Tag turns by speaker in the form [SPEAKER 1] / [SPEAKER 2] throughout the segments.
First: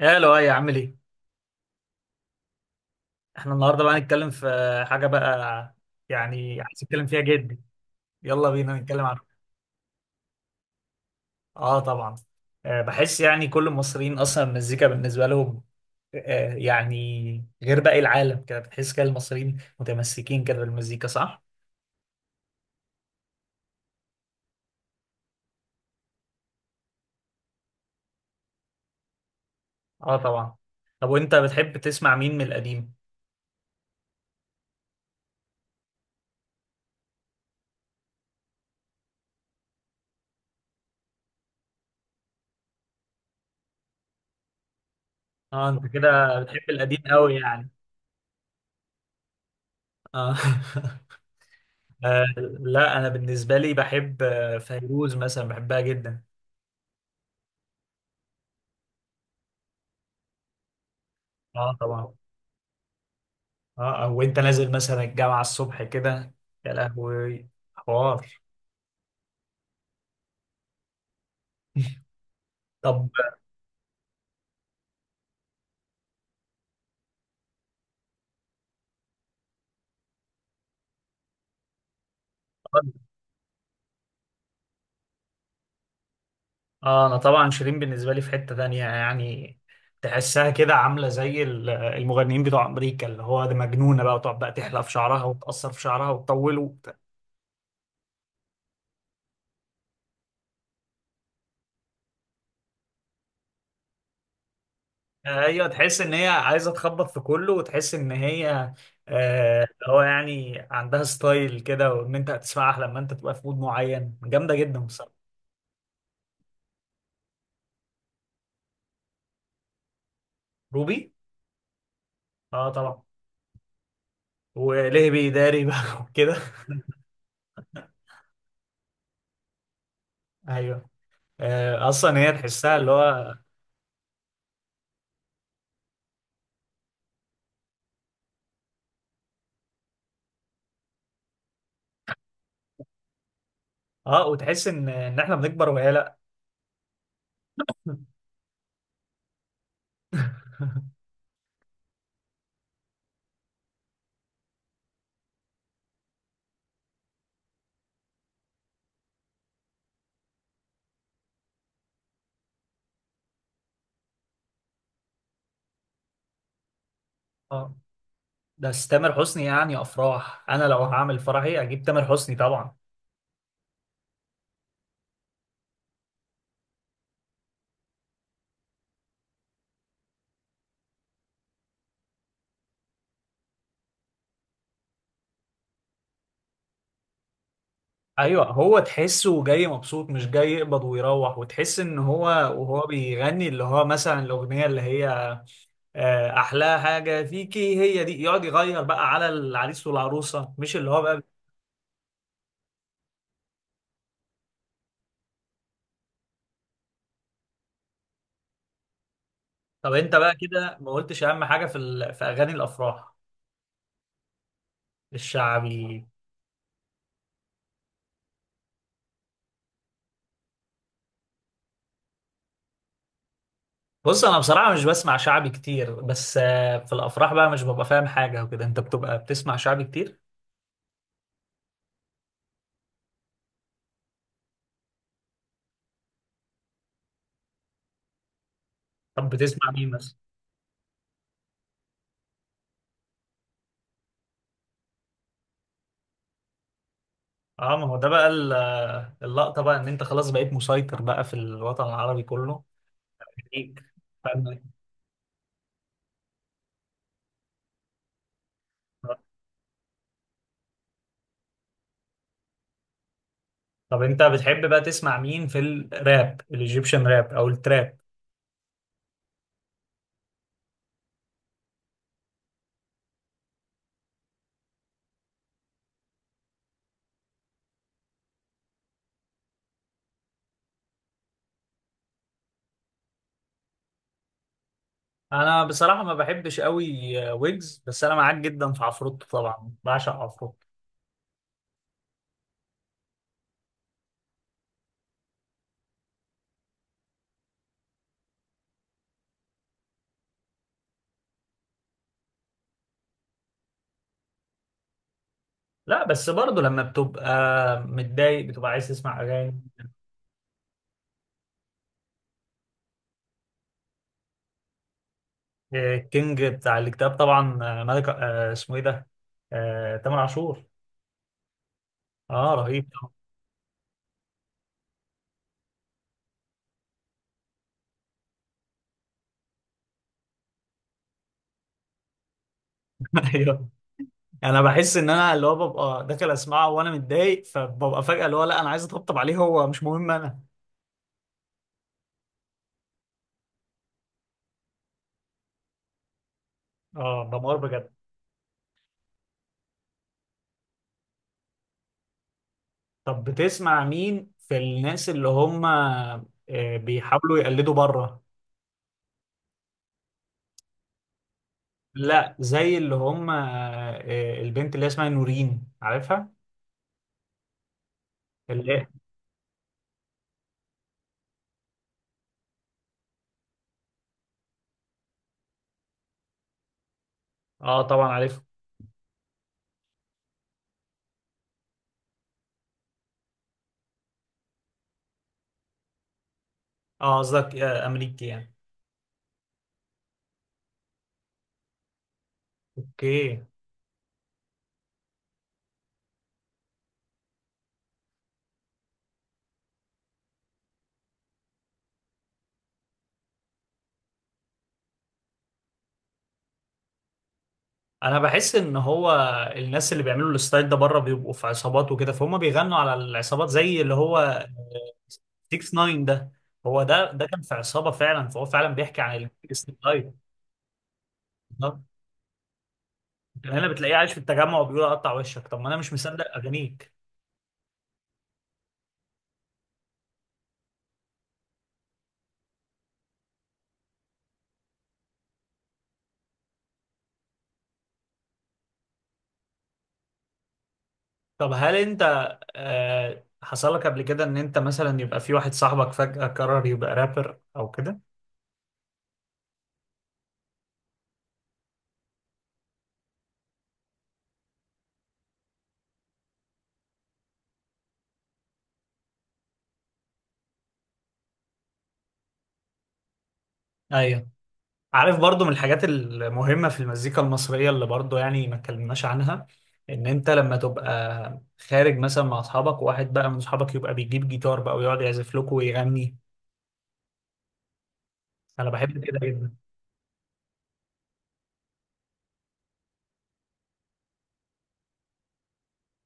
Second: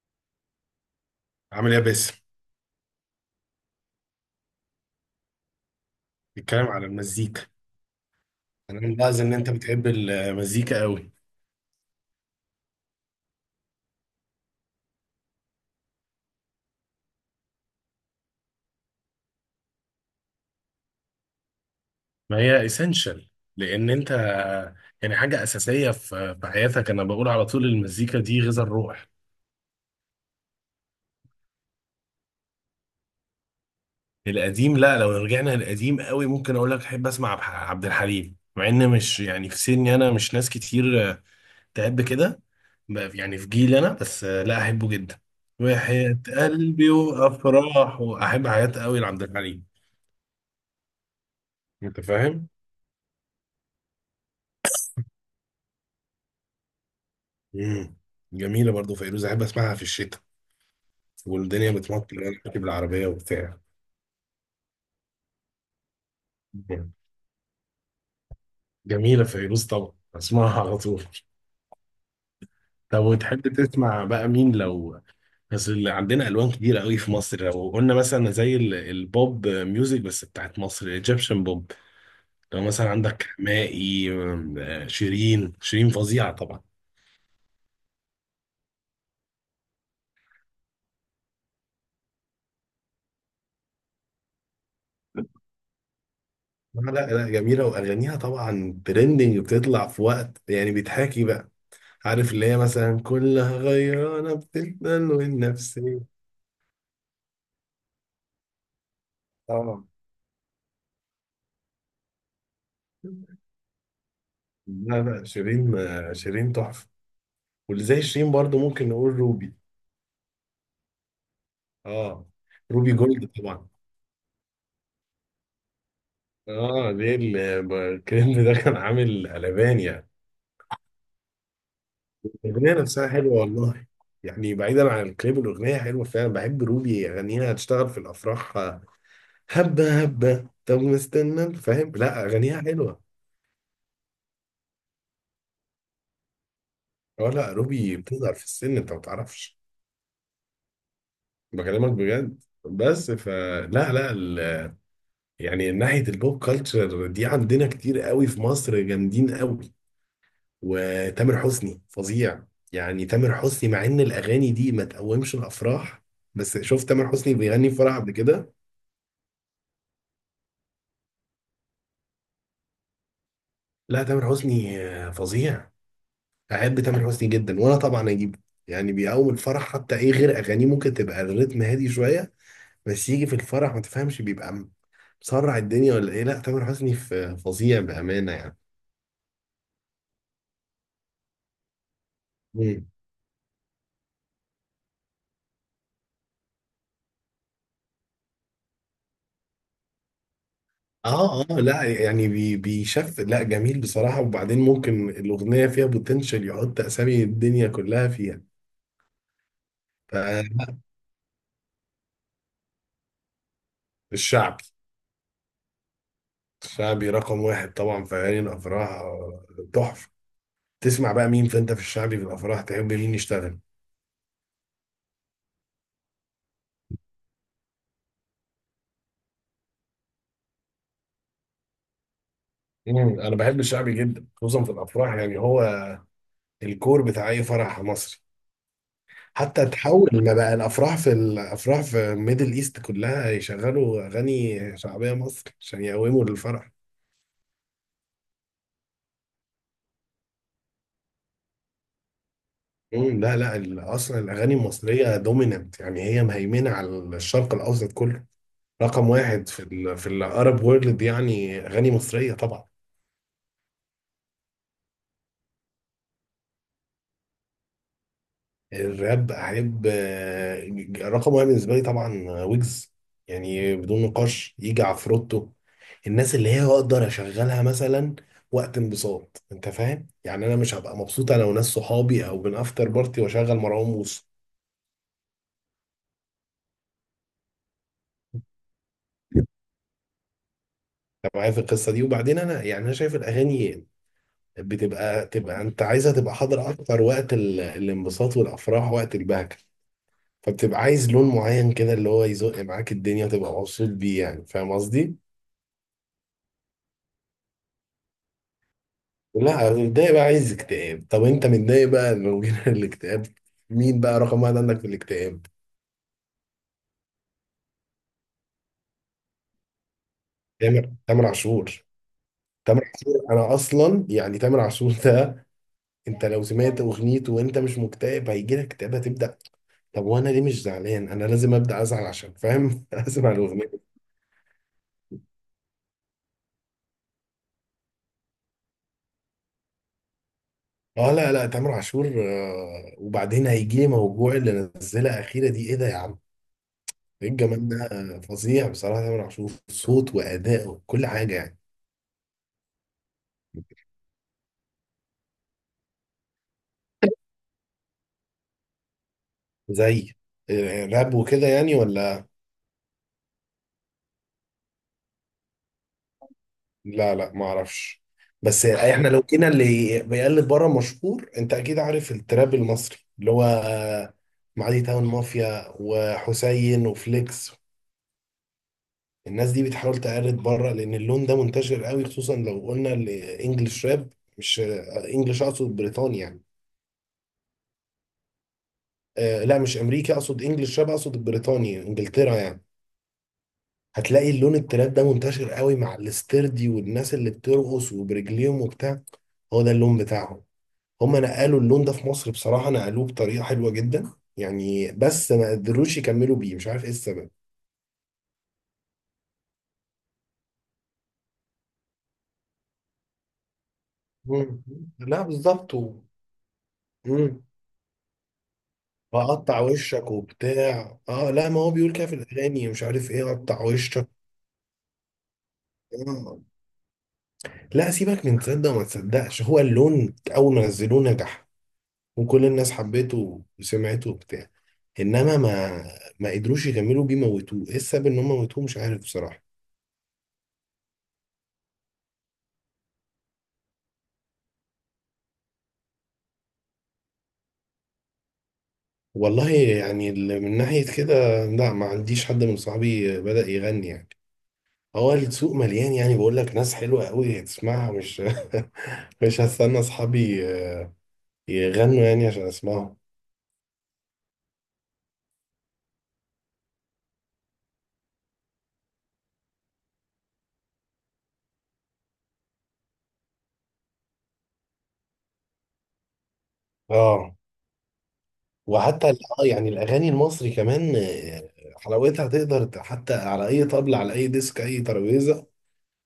[SPEAKER 1] يا لؤي، عامل ايه؟
[SPEAKER 2] عامل ايه يا باسم.
[SPEAKER 1] احنا النهارده بقى هنتكلم في حاجه بقى، يعني
[SPEAKER 2] بيتكلم
[SPEAKER 1] عايز
[SPEAKER 2] على
[SPEAKER 1] اتكلم فيها
[SPEAKER 2] المزيكا.
[SPEAKER 1] جدا. يلا بينا
[SPEAKER 2] انا
[SPEAKER 1] نتكلم
[SPEAKER 2] ملاحظ
[SPEAKER 1] عنها.
[SPEAKER 2] ان انت بتحب المزيكا قوي.
[SPEAKER 1] اه، طبعا. بحس يعني كل المصريين اصلا المزيكا بالنسبه لهم، يعني غير باقي العالم كده. بتحس كده المصريين متمسكين كده بالمزيكا، صح؟
[SPEAKER 2] ما هي اسينشال، لان انت حاجه اساسيه في حياتك. انا بقول على طول المزيكا دي غذاء الروح.
[SPEAKER 1] اه، طبعا. طب وانت بتحب تسمع مين من القديم؟
[SPEAKER 2] القديم؟ لا، لو رجعنا للقديم قوي ممكن اقول لك احب اسمع عبد الحليم، مع ان مش يعني في سني انا، مش ناس كتير تحب كده. يعني في جيلي انا بس، لا احبه جدا.
[SPEAKER 1] اه، انت
[SPEAKER 2] وحياة
[SPEAKER 1] كده بتحب
[SPEAKER 2] قلبي
[SPEAKER 1] القديم قوي يعني.
[SPEAKER 2] وافراح واحب حياة قوي لعبد الحليم.
[SPEAKER 1] اه.
[SPEAKER 2] انت
[SPEAKER 1] آه،
[SPEAKER 2] فاهم.
[SPEAKER 1] لا، انا بالنسبه لي بحب فيروز مثلا، بحبها جدا.
[SPEAKER 2] امم جميله برضو فيروز، احب اسمعها في الشتاء والدنيا
[SPEAKER 1] اه، طبعا.
[SPEAKER 2] بتمطر وانا راكب العربيه وبتاع.
[SPEAKER 1] اه، او انت نازل مثلا الجامعه الصبح كده. يا
[SPEAKER 2] مم.
[SPEAKER 1] لهوي! حوار.
[SPEAKER 2] جميله فيروز، طبعا اسمعها على طول. طب
[SPEAKER 1] طب.
[SPEAKER 2] وتحب تسمع بقى مين؟ لو بس اللي عندنا الوان كتيره قوي في مصر. لو قلنا مثلا زي البوب ميوزك بس بتاعت مصر، الايجيبشن بوب. لو مثلا عندك حماقي، أم، آه، شيرين فظيعه طبعا.
[SPEAKER 1] اه، انا طبعا شيرين بالنسبه لي في حته تانية يعني. تحسها كده عامله زي المغنيين بتوع امريكا، اللي هو ده، مجنونه بقى وتقعد بقى تحلق في شعرها وتقصر في شعرها وتطوله
[SPEAKER 2] لا لا لا، جميله واغانيها طبعا ترندنج، بتطلع في وقت يعني بيتحاكي بقى. عارف اللي هي مثلا كلها غيرانة بتتنن
[SPEAKER 1] ايوه، تحس ان
[SPEAKER 2] والنفسية.
[SPEAKER 1] هي عايزه تخبط في كله وتحس ان هي
[SPEAKER 2] اه
[SPEAKER 1] اللي هو يعني عندها ستايل كده، وان انت هتسمعها لما انت تبقى في مود معين. جامده جدا
[SPEAKER 2] لا
[SPEAKER 1] بصراحه.
[SPEAKER 2] لا، شيرين شيرين تحفة. واللي زي شيرين برضو ممكن نقول روبي.
[SPEAKER 1] روبي.
[SPEAKER 2] اه،
[SPEAKER 1] اه،
[SPEAKER 2] روبي
[SPEAKER 1] طبعا.
[SPEAKER 2] جولد طبعا.
[SPEAKER 1] وليه بيداري بقى وكده.
[SPEAKER 2] اه ليه الكليب ده كان عامل قلبان يعني.
[SPEAKER 1] ايوه. اصلا هي
[SPEAKER 2] الأغنية
[SPEAKER 1] تحسها اللي
[SPEAKER 2] نفسها حلوة
[SPEAKER 1] هو.
[SPEAKER 2] والله. يعني بعيدا عن الكليب، الأغنية حلوة فعلا. بحب روبي، أغانيها هتشتغل في الأفراح. هبة طب مستنى فاهم، لا أغانيها حلوة.
[SPEAKER 1] اه، وتحس ان احنا بنكبر وهي لا.
[SPEAKER 2] اه لا، روبي بتظهر في السن أنت ما تعرفش. بكلمك بجد بس فلا. لا يعني ناحية البوب كلتشر دي عندنا كتير قوي في مصر، جامدين قوي. وتامر حسني فظيع. يعني تامر حسني مع ان الاغاني دي ما تقومش الافراح، بس شوف تامر حسني بيغني في
[SPEAKER 1] اه.
[SPEAKER 2] فرح قبل كده.
[SPEAKER 1] بس تامر حسني يعني افراح، انا لو هعمل فرحي اجيب تامر حسني طبعا.
[SPEAKER 2] لا تامر حسني فظيع. احب تامر حسني جدا، وانا طبعا اجيبه. يعني بيقوم الفرح. حتى ايه، غير اغانيه ممكن تبقى الريتم هادي شوية، بس يجي في الفرح ما تفهمش، بيبقى مسرع الدنيا ولا ايه. لا تامر حسني فظيع
[SPEAKER 1] ايوه،
[SPEAKER 2] بأمانة
[SPEAKER 1] هو تحسه جاي مبسوط، مش جاي يقبض ويروح. وتحس ان هو
[SPEAKER 2] يعني.
[SPEAKER 1] وهو بيغني اللي هو مثلا الاغنيه اللي هي احلى حاجه فيكي هي دي، يقعد يغير بقى على العريس والعروسه، مش اللي هو بقى.
[SPEAKER 2] اه اه لا يعني بيشف لا جميل بصراحة. وبعدين ممكن الأغنية فيها بوتنشال يحط أسامي الدنيا كلها فيها.
[SPEAKER 1] طب، انت بقى كده ما قلتش اهم حاجه في في اغاني الافراح.
[SPEAKER 2] فالشعبي.
[SPEAKER 1] الشعبي.
[SPEAKER 2] الشعبي رقم واحد طبعا في أغاني الأفراح. تحفة. تسمع بقى مين، فأنت في الشعبي في الأفراح تحب مين يشتغل؟
[SPEAKER 1] بص، انا بصراحه مش بسمع شعبي كتير، بس في الافراح بقى مش ببقى فاهم حاجه وكده. انت بتبقى بتسمع شعبي كتير.
[SPEAKER 2] مم، أنا بحب الشعبي جدا خصوصا في الأفراح. يعني هو الكور بتاع أي فرح مصري.
[SPEAKER 1] طب
[SPEAKER 2] حتى
[SPEAKER 1] بتسمع مين
[SPEAKER 2] تحول
[SPEAKER 1] مثلا؟
[SPEAKER 2] ما بقى الأفراح، في الأفراح في ميدل إيست كلها يشغلوا أغاني شعبية مصري عشان يقوموا للفرح.
[SPEAKER 1] اه، ما هو ده بقى اللقطه، بقى ان انت خلاص بقيت مسيطر بقى في الوطن العربي كله.
[SPEAKER 2] مم، لا لا
[SPEAKER 1] ليك.
[SPEAKER 2] اصلا الاغاني
[SPEAKER 1] فاهم؟
[SPEAKER 2] المصريه دوميننت، يعني هي مهيمنه على الشرق الاوسط كله. رقم واحد في ال في الارب وورلد، يعني اغاني مصريه طبعا.
[SPEAKER 1] طب انت بتحب بقى تسمع مين في الراب، الايجيبشن راب او التراب؟
[SPEAKER 2] الراب احب، رقم واحد بالنسبه لي طبعا ويجز، يعني بدون نقاش. يجي عفروتو. الناس اللي هي اقدر اشغلها مثلا وقت انبساط، انت فاهم يعني. انا مش هبقى مبسوط انا وناس صحابي او بنافتر بارتي واشغل مروان موسى.
[SPEAKER 1] انا بصراحه ما بحبش قوي ويجز، بس انا معاك جدا في عفروتو، طبعا بعشق عفروتو.
[SPEAKER 2] انت معايا في القصه دي. وبعدين انا يعني انا شايف الاغاني بتبقى انت عايزها تبقى حاضر اكتر وقت الانبساط والافراح، وقت البهجه. فبتبقى عايز لون معين كده اللي هو يزق معاك الدنيا وتبقى مبسوط بيه، يعني فاهم قصدي؟
[SPEAKER 1] لا، بس برضه لما بتبقى متضايق بتبقى عايز تسمع اغاني.
[SPEAKER 2] لا متضايق بقى عايز اكتئاب. طب انت متضايق بقى، لو جينا الاكتئاب مين بقى رقم واحد عندك في الاكتئاب؟
[SPEAKER 1] الكينج بتاع الكتاب طبعا، ملك، اسمه ايه ده؟ تامر عاشور.
[SPEAKER 2] تامر عاشور.
[SPEAKER 1] اه،
[SPEAKER 2] تامر
[SPEAKER 1] رهيب طبعا.
[SPEAKER 2] عاشور، انا اصلا يعني تامر عاشور ده، انت لو سمعت اغنيته وانت مش مكتئب هيجي لك اكتئاب، هتبدا. طب وانا ليه مش زعلان؟ انا لازم ابدا ازعل عشان فاهم؟ اسمع
[SPEAKER 1] ايوه.
[SPEAKER 2] الاغنيه.
[SPEAKER 1] انا بحس ان انا اللي هو ببقى داخل اسمعه وانا متضايق، فببقى فجأة اللي هو لا، انا عايز اطبطب عليه، هو مش مهم انا.
[SPEAKER 2] اه لا لا تامر عاشور وبعدين هيجي لي موجوع. اللي نزلها اخيره دي ايه ده يا عم؟
[SPEAKER 1] اه،
[SPEAKER 2] ايه
[SPEAKER 1] دمار
[SPEAKER 2] الجمال ده.
[SPEAKER 1] بجد.
[SPEAKER 2] فظيع بصراحه تامر عاشور، صوت واداء وكل حاجه يعني.
[SPEAKER 1] طب بتسمع مين في الناس اللي هم بيحاولوا يقلدوا بره؟
[SPEAKER 2] زي راب وكده يعني ولا؟
[SPEAKER 1] لا، زي اللي هم البنت اللي هي اسمها نورين، عارفها؟
[SPEAKER 2] لا لا ما اعرفش. بس
[SPEAKER 1] اللي هي-
[SPEAKER 2] احنا لو كنا اللي بيقلد بره مشهور، انت اكيد عارف التراب المصري اللي هو، معادي تاون مافيا وحسين وفليكس.
[SPEAKER 1] اه طبعا عارفها.
[SPEAKER 2] الناس دي بتحاول تقلد بره لان اللون ده منتشر قوي، خصوصا لو قلنا الانجليش راب. مش انجليش، اقصد بريطانيا يعني.
[SPEAKER 1] اه، قصدك امريكي يعني.
[SPEAKER 2] آه لا مش امريكا، اقصد انجليش راب، اقصد بريطانيا انجلترا يعني.
[SPEAKER 1] اوكي.
[SPEAKER 2] هتلاقي اللون التراب ده منتشر قوي مع الاستردي، والناس اللي بترقص وبرجليهم وبتاع. هو ده اللون بتاعهم. هم نقلوا اللون ده في مصر بصراحة نقلوه بطريقة حلوة جدا يعني، بس ما قدروش يكملوا بيه مش عارف ايه السبب.
[SPEAKER 1] انا بحس ان هو الناس اللي بيعملوا الستايل ده بره بيبقوا في عصابات وكده، فهم بيغنوا على العصابات، زي اللي هو
[SPEAKER 2] مم. لا
[SPEAKER 1] 6
[SPEAKER 2] بالظبط.
[SPEAKER 1] 9 ده. هو ده كان
[SPEAKER 2] مم.
[SPEAKER 1] في عصابه فعلا، فهو فعلا بيحكي عن
[SPEAKER 2] اقطع وشك
[SPEAKER 1] الستايل.
[SPEAKER 2] وبتاع. اه لا ما
[SPEAKER 1] ده
[SPEAKER 2] هو بيقول كده في الاغاني مش عارف ايه،
[SPEAKER 1] كان
[SPEAKER 2] اقطع
[SPEAKER 1] هنا بتلاقيه
[SPEAKER 2] وشك.
[SPEAKER 1] عايش في التجمع وبيقول اقطع وشك. طب ما انا مش مصدق
[SPEAKER 2] آه.
[SPEAKER 1] اغانيك.
[SPEAKER 2] لا سيبك من تصدق وما تصدقش، هو اللون اول ما نزلوه نجح وكل الناس حبته وسمعته وبتاع، انما ما قدروش يكملوا بيه، موتوه، ايه السبب ان هم موتوه مش عارف بصراحة.
[SPEAKER 1] طب هل انت حصل لك قبل كده ان انت مثلا يبقى في واحد صاحبك فجأة قرر يبقى رابر او كده؟
[SPEAKER 2] والله يعني من ناحية كده لا ما عنديش حد من صحابي بدأ يغني يعني. هو السوق مليان، يعني بقول لك ناس حلوة قوي تسمعها، مش مش هستنى اصحابي يغنوا يعني عشان اسمعهم.
[SPEAKER 1] ايوه، عارف برضو من الحاجات المهمة في المزيكا المصرية اللي برضو يعني ما اتكلمناش عنها، ان انت لما تبقى خارج مثلا مع اصحابك، وواحد بقى من اصحابك يبقى بيجيب جيتار بقى ويقعد يعزف لكم ويغني.
[SPEAKER 2] اه.
[SPEAKER 1] انا بحب
[SPEAKER 2] وحتى
[SPEAKER 1] كده
[SPEAKER 2] اه
[SPEAKER 1] جدا.
[SPEAKER 2] يعني الاغاني المصري كمان، حلاوتها تقدر حتى على اي طبلة على اي ديسك اي ترابيزه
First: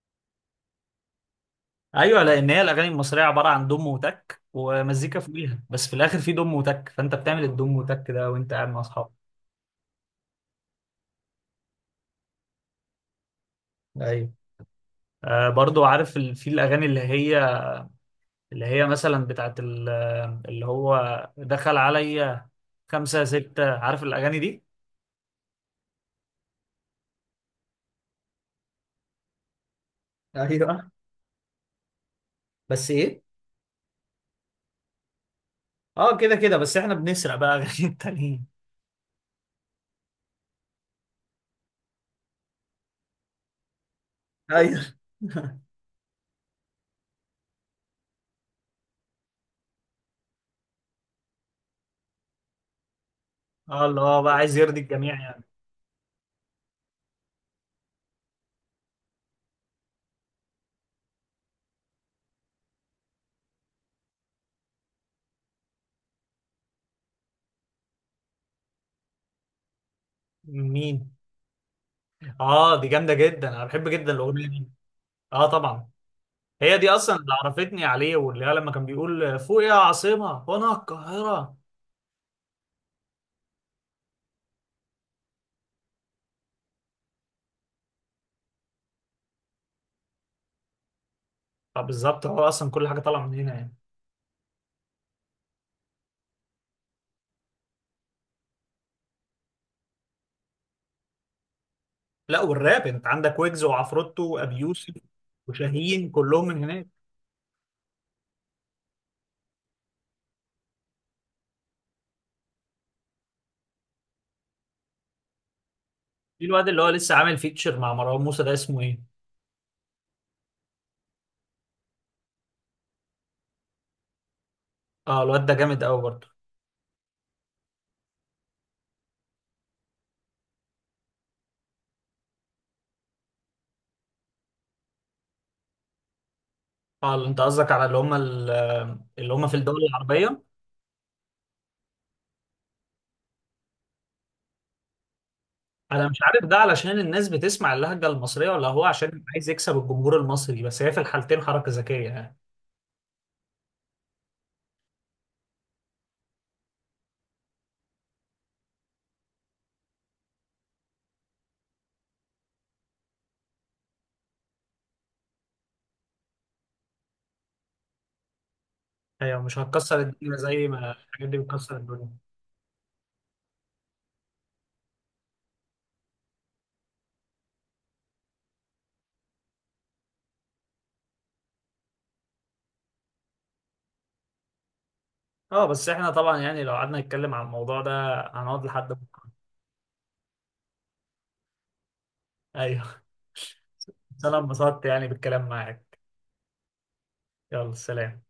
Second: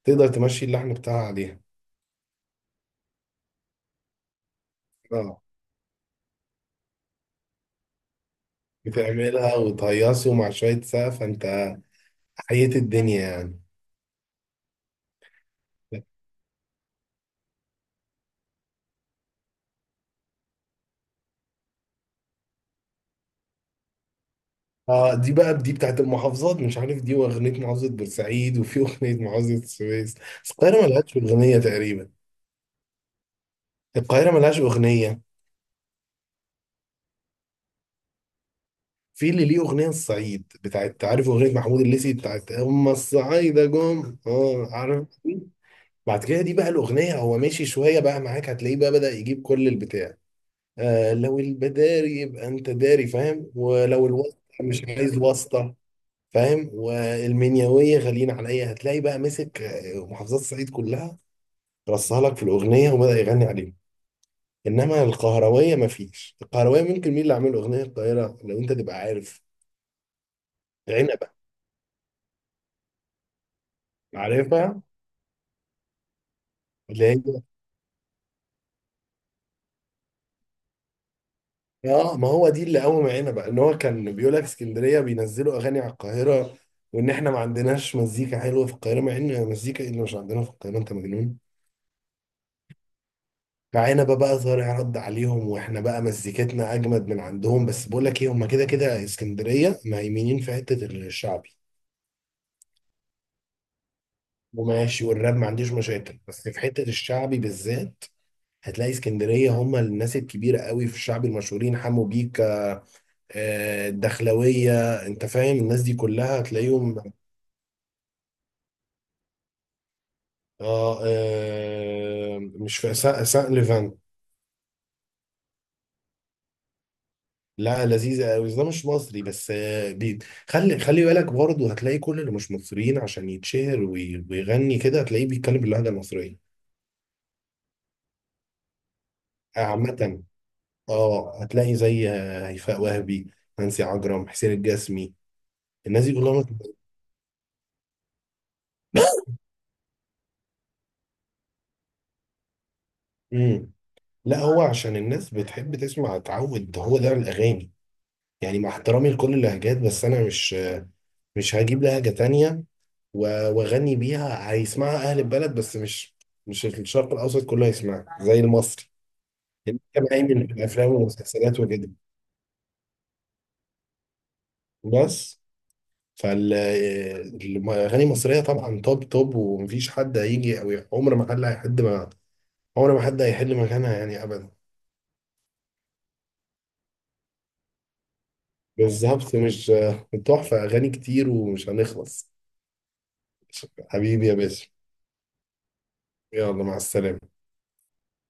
[SPEAKER 2] تقدر تمشي اللحن بتاعها عليها.
[SPEAKER 1] ايوه، لان هي الاغاني المصرية عبارة عن دم وتك ومزيكا
[SPEAKER 2] اه.
[SPEAKER 1] فوقيها، بس في الاخر في دم وتك. فانت بتعمل الدم وتك ده وانت قاعد مع اصحابك.
[SPEAKER 2] بتعملها وتهيصه مع شويه سقف، انت حييت الدنيا يعني.
[SPEAKER 1] ايوه. برضو عارف في الاغاني اللي هي مثلا بتاعت اللي هو دخل عليا خمسة ستة، عارف الاغاني دي؟
[SPEAKER 2] اه دي بقى دي بتاعت المحافظات مش عارف، دي واغنيه محافظه بورسعيد، وفي اغنيه محافظه السويس، بس القاهره
[SPEAKER 1] ايوه.
[SPEAKER 2] ملهاش اغنيه تقريبا.
[SPEAKER 1] بس ايه؟
[SPEAKER 2] القاهره ملهاش اغنيه.
[SPEAKER 1] اه، كده كده بس احنا بنسرق بقى غير التانيين.
[SPEAKER 2] في اللي ليه اغنيه الصعيد بتاعت، عارف اغنيه محمود الليثي بتاعت هم الصعايده جم؟ اه
[SPEAKER 1] ايوه.
[SPEAKER 2] عارف. بعد كده دي بقى الأغنية هو ماشي شوية بقى معاك هتلاقيه بقى بدأ يجيب كل البتاع. آه لو البداري يبقى أنت داري فاهم،
[SPEAKER 1] اه، اللي
[SPEAKER 2] ولو
[SPEAKER 1] هو بقى
[SPEAKER 2] الواسطة
[SPEAKER 1] عايز يرضي
[SPEAKER 2] مش عايز
[SPEAKER 1] الجميع يعني.
[SPEAKER 2] واسطة فاهم، والمنيوية غاليين عليا. هتلاقي بقى مسك، محافظات الصعيد كلها رصها لك في الأغنية وبدأ يغني عليهم. إنما القهروية مفيش، القهروية ممكن مين اللي عامل أغنية القاهرة لو أنت تبقى عارف؟
[SPEAKER 1] مين؟
[SPEAKER 2] عنبة.
[SPEAKER 1] اه، دي جامده جدا. انا بحب جدا الاغنيه دي.
[SPEAKER 2] عارفها
[SPEAKER 1] اه طبعا. هي دي
[SPEAKER 2] اللي
[SPEAKER 1] اصلا اللي
[SPEAKER 2] هي.
[SPEAKER 1] عرفتني عليه، واللي هي لما كان بيقول فوق يا عاصمه وانا القاهره.
[SPEAKER 2] اه ما هو دي اللي قوم معانا بقى ان هو كان بيقول لك اسكندريه بينزلوا اغاني على القاهره، وان احنا ما عندناش مزيكا حلوه في القاهره، مع ان مزيكا ايه اللي مش عندنا في القاهره انت مجنون.
[SPEAKER 1] فبالظبط، هو اصلا كل حاجه طالعه من هنا يعني.
[SPEAKER 2] معانا بقى طارق رد عليهم، واحنا بقى مزيكتنا اجمد من عندهم. بس بقول لك ايه، هم كده كده اسكندريه مهيمنين في حته الشعبي.
[SPEAKER 1] لا، والراب انت عندك ويجز وعفروتو وابي يوسف
[SPEAKER 2] وماشي والراب ما عنديش
[SPEAKER 1] وشاهين،
[SPEAKER 2] مشاكل،
[SPEAKER 1] كلهم
[SPEAKER 2] بس في
[SPEAKER 1] من
[SPEAKER 2] حته
[SPEAKER 1] هناك.
[SPEAKER 2] الشعبي بالذات هتلاقي اسكندريه هم الناس الكبيره قوي في الشعب المشهورين، حمو بيكا، الدخلويه. انت فاهم الناس دي كلها
[SPEAKER 1] في الواد اللي هو
[SPEAKER 2] هتلاقيهم.
[SPEAKER 1] لسه عامل فيتشر مع مروان موسى ده، اسمه ايه؟
[SPEAKER 2] اه مش في سان سان ليفان.
[SPEAKER 1] اه، الواد ده جامد قوي برضه.
[SPEAKER 2] لا لذيذة قوي، ده مش مصري بس، دي خلي بالك برضه هتلاقي كل اللي مش مصريين عشان يتشهر ويغني كده هتلاقيه بيتكلم باللهجة المصرية.
[SPEAKER 1] اه، انت قصدك على اللي هم اللي هم في الدول
[SPEAKER 2] عامة
[SPEAKER 1] العربية.
[SPEAKER 2] اه هتلاقي زي هيفاء وهبي، نانسي عجرم، حسين الجسمي، الناس
[SPEAKER 1] انا
[SPEAKER 2] دي
[SPEAKER 1] مش
[SPEAKER 2] كلها
[SPEAKER 1] عارف
[SPEAKER 2] مصر.
[SPEAKER 1] ده علشان الناس بتسمع اللهجة المصرية ولا هو عشان عايز يكسب الجمهور المصري؟ بس هي في الحالتين حركة ذكية يعني.
[SPEAKER 2] امم لا هو عشان الناس بتحب تسمع تعود، هو ده الاغاني. يعني مع احترامي لكل اللهجات بس انا مش مش هجيب لهجة تانية واغني بيها، هيسمعها اهل البلد بس، مش مش الشرق الاوسط كله هيسمعها زي المصري.
[SPEAKER 1] هي مش
[SPEAKER 2] اللي
[SPEAKER 1] هتكسر
[SPEAKER 2] كان
[SPEAKER 1] الدنيا
[SPEAKER 2] هيمن في
[SPEAKER 1] زي ما
[SPEAKER 2] الافلام
[SPEAKER 1] الحاجات دي
[SPEAKER 2] والمسلسلات
[SPEAKER 1] بتكسر
[SPEAKER 2] وكده
[SPEAKER 1] الدنيا.
[SPEAKER 2] بس. فالاغاني المصريه طبعا توب توب، ومفيش حد هيجي او عمر ما حد هيحد ما عمر ما حد هيحل مكانها يعني ابدا.
[SPEAKER 1] اه، بس احنا طبعا يعني لو قعدنا نتكلم عن الموضوع ده هنقعد لحد
[SPEAKER 2] بالظبط
[SPEAKER 1] بكرة.
[SPEAKER 2] مش تحفه، اغاني كتير ومش هنخلص.
[SPEAKER 1] ايوه. بس
[SPEAKER 2] حبيبي يا
[SPEAKER 1] انا
[SPEAKER 2] باشا،
[SPEAKER 1] انبسطت يعني بالكلام معاك.
[SPEAKER 2] يلا مع السلامه.
[SPEAKER 1] يلا سلام.